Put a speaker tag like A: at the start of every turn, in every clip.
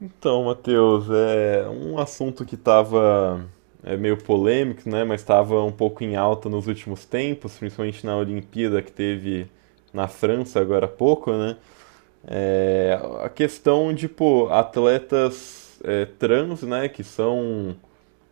A: Então, Matheus, é um assunto que estava meio polêmico, né? Mas estava um pouco em alta nos últimos tempos, principalmente na Olimpíada que teve na França agora há pouco, né? É, a questão de, pô, atletas trans, né? Que são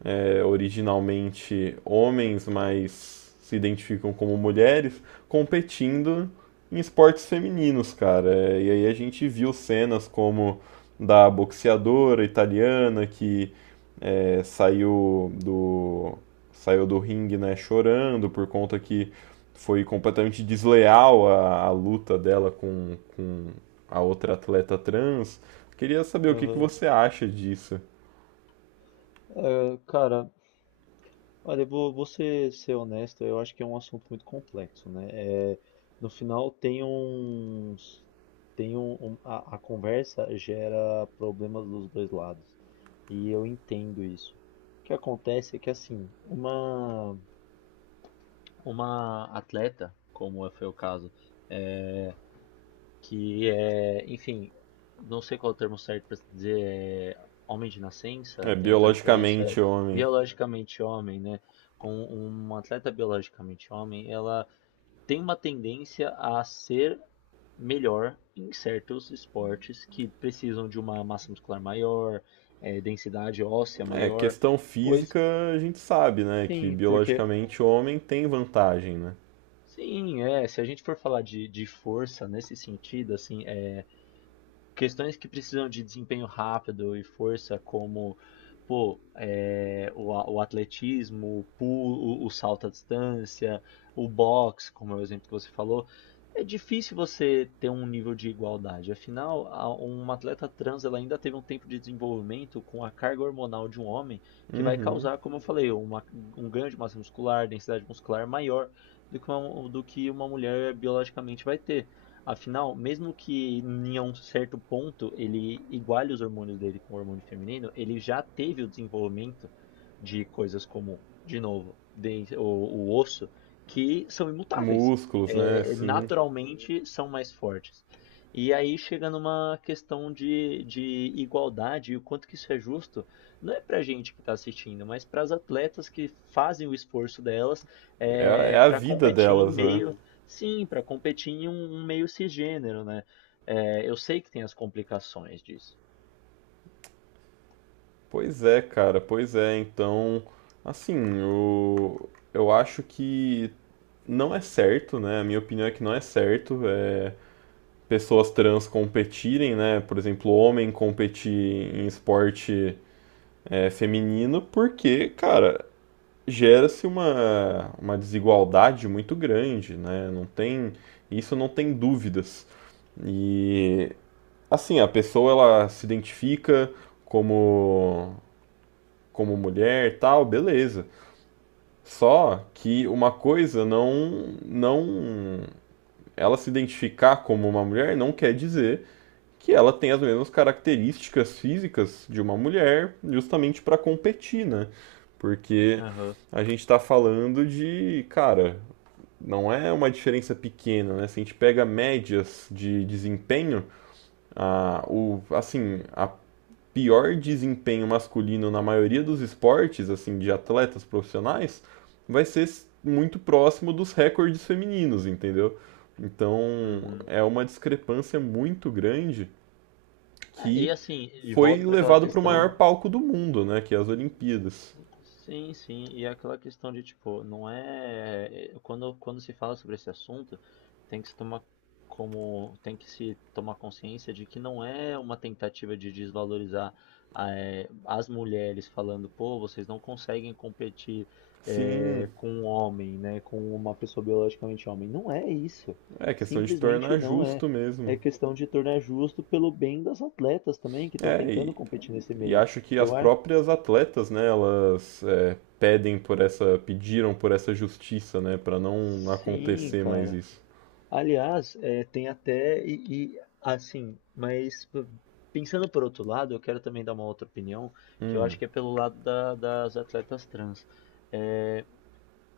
A: é, originalmente homens, mas se identificam como mulheres, competindo em esportes femininos, cara. É, e aí a gente viu cenas como da boxeadora italiana que saiu do ringue, né, chorando por conta que foi completamente desleal a luta dela com a outra atleta trans. Queria saber o que
B: Aham.
A: você acha disso.
B: Cara, olha, eu vou ser honesto, eu acho que é um assunto muito complexo, né? É, no final tem uns, tem um, um- a conversa gera problemas dos dois lados, e eu entendo isso. O que acontece é que assim, uma atleta, como é, foi o caso, que é, enfim, não sei qual é o termo certo para dizer, é homem de
A: É
B: nascença, tem um termo para isso,
A: biologicamente homem.
B: biologicamente homem, né? Com uma atleta biologicamente homem, ela tem uma tendência a ser melhor em certos esportes que precisam de uma massa muscular maior, densidade óssea
A: É,
B: maior,
A: questão
B: pois.
A: física a gente sabe, né? Que
B: Sim, porque
A: biologicamente o homem tem vantagem, né?
B: sim, é, se a gente for falar de força nesse sentido, assim, é questões que precisam de desempenho rápido e força, como pô, o atletismo, o pulo, o salto à distância, o boxe, como é o exemplo que você falou, é difícil você ter um nível de igualdade. Afinal, uma atleta trans ela ainda teve um tempo de desenvolvimento com a carga hormonal de um homem que vai
A: Uhum.
B: causar, como eu falei, um ganho de massa muscular, densidade muscular maior do que uma mulher biologicamente vai ter. Afinal, mesmo que em um certo ponto ele iguale os hormônios dele com o hormônio feminino, ele já teve o desenvolvimento de coisas como, de novo, o osso, que são imutáveis.
A: Músculos, né?
B: É,
A: Sim.
B: naturalmente são mais fortes. E aí chega numa questão de igualdade e o quanto que isso é justo, não é para a gente que está assistindo, mas para as atletas que fazem o esforço delas,
A: É, a- é
B: é,
A: a
B: para
A: vida
B: competir em
A: delas, né?
B: meio. Sim, para competir em um meio cisgênero, né. Eu sei que tem as complicações disso.
A: Pois é, cara, pois é. Então, assim, eu acho que não é certo, né? A minha opinião é que não é certo, pessoas trans competirem, né? Por exemplo, homem competir em esporte feminino, porque, cara, gera-se uma desigualdade muito grande, né? Não tem, isso não tem dúvidas. E assim, a pessoa ela se identifica como como mulher, e tal, beleza. Só que uma coisa não, ela se identificar como uma mulher não quer dizer que ela tem as mesmas características físicas de uma mulher, justamente para competir, né? Porque
B: Aham,
A: a gente está falando de, cara, não é uma diferença pequena, né? Se a gente pega médias de desempenho, a, o, assim, a pior desempenho masculino na maioria dos esportes, assim, de atletas profissionais, vai ser muito próximo dos recordes femininos, entendeu? Então
B: uhum.
A: é uma discrepância muito grande
B: É, e
A: que
B: assim, de
A: foi
B: volta para aquela
A: levado para o
B: questão.
A: maior palco do mundo, né? Que é as Olimpíadas.
B: Sim, sim, e é aquela questão de tipo, não é. Quando, quando se fala sobre esse assunto, tem que se tomar como. Tem que se tomar consciência de que não é uma tentativa de desvalorizar, as mulheres falando, pô, vocês não conseguem competir,
A: Sim,
B: com um homem, né? Com uma pessoa biologicamente homem. Não é isso.
A: é questão de
B: Simplesmente
A: tornar
B: não é.
A: justo
B: É
A: mesmo.
B: questão de tornar justo pelo bem das atletas também, que estão
A: É,
B: tentando
A: e,
B: competir nesse
A: E
B: meio.
A: acho que as
B: Eu acho.
A: próprias atletas, né, elas pedem por essa, pediram por essa justiça, né, para não
B: Sim,
A: acontecer mais
B: cara.
A: isso.
B: Aliás, é, tem até e, assim, mas p- pensando por outro lado, eu quero também dar uma outra opinião, que eu acho que é pelo lado das atletas trans. É,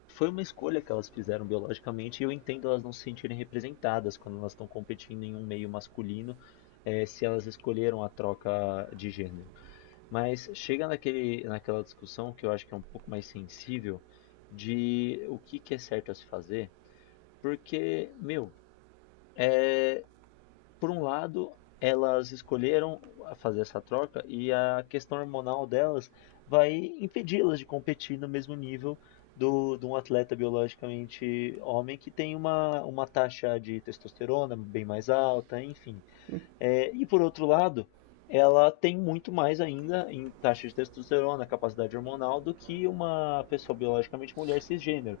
B: foi uma escolha que elas fizeram biologicamente e eu entendo elas não se sentirem representadas quando elas estão competindo em um meio masculino, é, se elas escolheram a troca de gênero. Mas chega naquela discussão que eu acho que é um pouco mais sensível de o que que é certo a se fazer, porque, meu, por um lado, elas escolheram fazer essa troca e a questão hormonal delas vai impedi-las de competir no mesmo nível de um atleta biologicamente homem que tem uma taxa de testosterona bem mais alta, enfim. É, e por outro lado, ela tem muito mais ainda em taxa de testosterona, capacidade hormonal, do que uma pessoa biologicamente mulher cisgênero.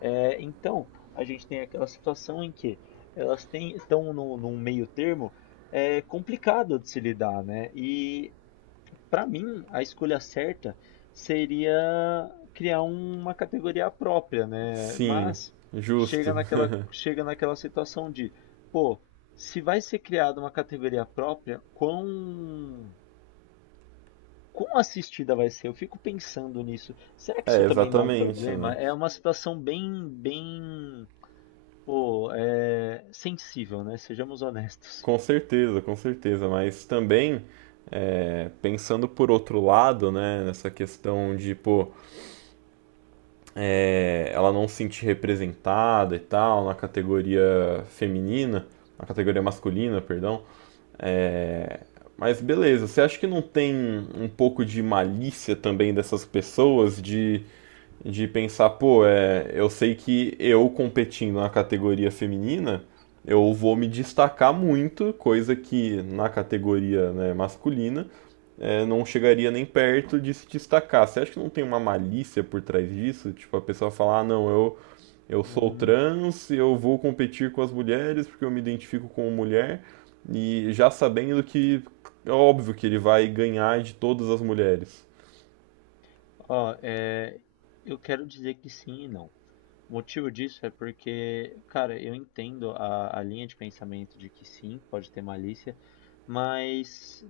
B: É, então, a gente tem aquela situação em que elas têm, estão num meio termo, é, complicado de se lidar, né? E para mim, a escolha certa seria criar uma categoria própria, né?
A: Sim,
B: Mas
A: justo.
B: chega naquela situação de, pô, se vai ser criada uma categoria própria, quão assistida vai ser? Eu fico pensando nisso. Será que
A: É,
B: isso também não é um
A: exatamente, né?
B: problema? É uma situação bem, pô, sensível, né? Sejamos honestos.
A: Com certeza, mas também é, pensando por outro lado, né, nessa questão de, pô, é, ela não se sentir representada e tal na categoria feminina, na categoria masculina, perdão, é, mas beleza, você acha que não tem um pouco de malícia também dessas pessoas de pensar, pô, é, eu sei que eu competindo na categoria feminina, eu vou me destacar muito, coisa que na categoria, né, masculina não chegaria nem perto de se destacar. Você acha que não tem uma malícia por trás disso? Tipo, a pessoa falar, ah, não, eu sou
B: Hum,
A: trans, eu vou competir com as mulheres porque eu me identifico como mulher, e já sabendo que é óbvio que ele vai ganhar de todas as mulheres.
B: ó, é, eu quero dizer que sim e não. O motivo disso é porque, cara, eu entendo a linha de pensamento de que sim, pode ter malícia, mas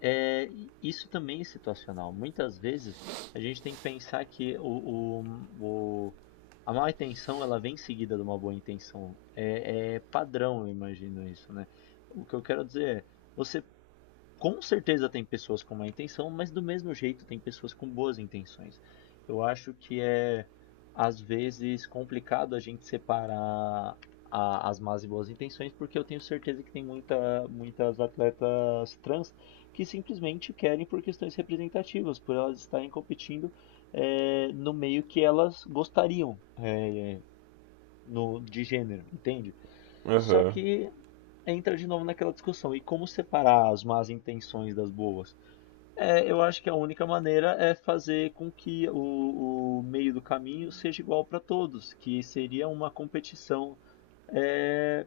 B: é, isso também é situacional. Muitas vezes a gente tem que pensar que o- a má intenção ela vem seguida de uma boa intenção. É, é padrão, eu imagino isso, né? O que eu quero dizer é, você com certeza tem pessoas com má intenção, mas do mesmo jeito tem pessoas com boas intenções. Eu acho que é, às vezes, complicado a gente separar as más e boas intenções, porque eu tenho certeza que tem muitas atletas trans que simplesmente querem por questões representativas, por elas estarem competindo, no meio que elas gostariam, no, de gênero, entende? Só
A: Aham,
B: que entra de novo naquela discussão, e como separar as más intenções das boas? É, eu acho que a única maneira é fazer com que o meio do caminho seja igual para todos, que seria uma competição, é,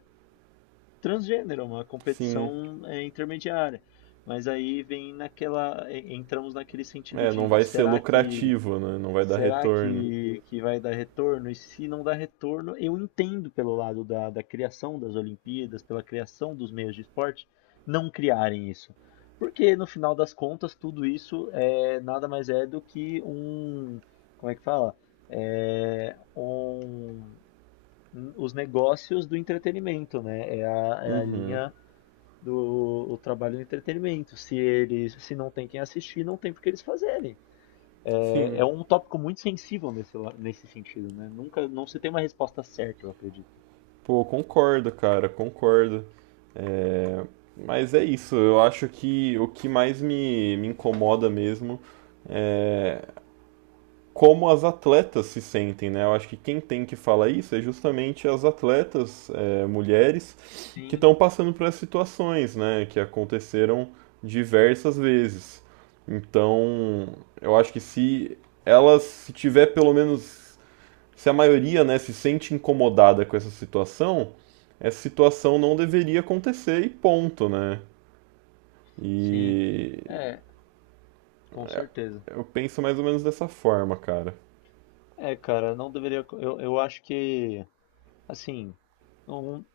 B: transgênero, uma
A: sim.
B: competição, intermediária. Mas aí vem naquela, entramos naquele sentido
A: É, não
B: de
A: vai ser
B: será que.
A: lucrativo, né? Não vai dar
B: Será
A: retorno.
B: que vai dar retorno? E se não dar retorno, eu entendo pelo lado da criação das Olimpíadas, pela criação dos meios de esporte, não criarem isso. Porque no final das contas, tudo isso é nada mais é do que um. Como é que fala? É, um, os negócios do entretenimento, né? É é a
A: Uhum.
B: linha do o trabalho do entretenimento. Se eles, se não tem quem assistir, não tem por que eles fazerem. É, é
A: Sim.
B: um tópico muito sensível nesse, nesse sentido, né? Nunca, não se tem uma resposta certa, eu acredito.
A: Pô, concordo, cara, concordo. É, mas é isso, eu acho que o que mais me incomoda mesmo, como as atletas se sentem, né? Eu acho que quem tem que falar isso é justamente as atletas, é, mulheres, que
B: Sim,
A: estão passando por essas situações, né? Que aconteceram diversas vezes. Então, eu acho que se elas, se tiver pelo menos se a maioria né, se sente incomodada com essa situação não deveria acontecer e ponto, né?
B: sim.
A: E
B: É, com certeza.
A: eu penso mais ou menos dessa forma, cara.
B: É, cara, não deveria. Eu acho que, assim, não-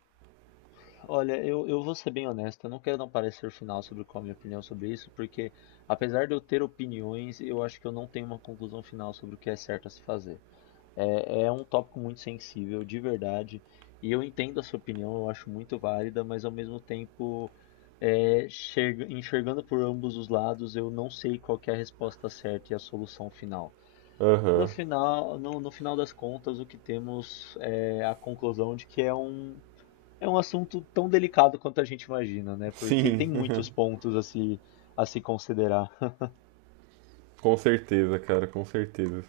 B: olha, eu vou ser bem honesto, eu não quero dar um parecer final sobre qual é a minha opinião sobre isso, porque apesar de eu ter opiniões, eu acho que eu não tenho uma conclusão final sobre o que é certo a se fazer. É, é um tópico muito sensível, de verdade. E eu entendo a sua opinião, eu acho muito válida, mas ao mesmo tempo, é, enxergando por ambos os lados, eu não sei qual que é a resposta certa e a solução final. No
A: Aham.
B: final, no final das contas, o que temos é a conclusão de que é um assunto tão delicado quanto a gente imagina, né? Porque tem
A: Sim,
B: muitos pontos a se considerar.
A: com certeza, cara, com certeza.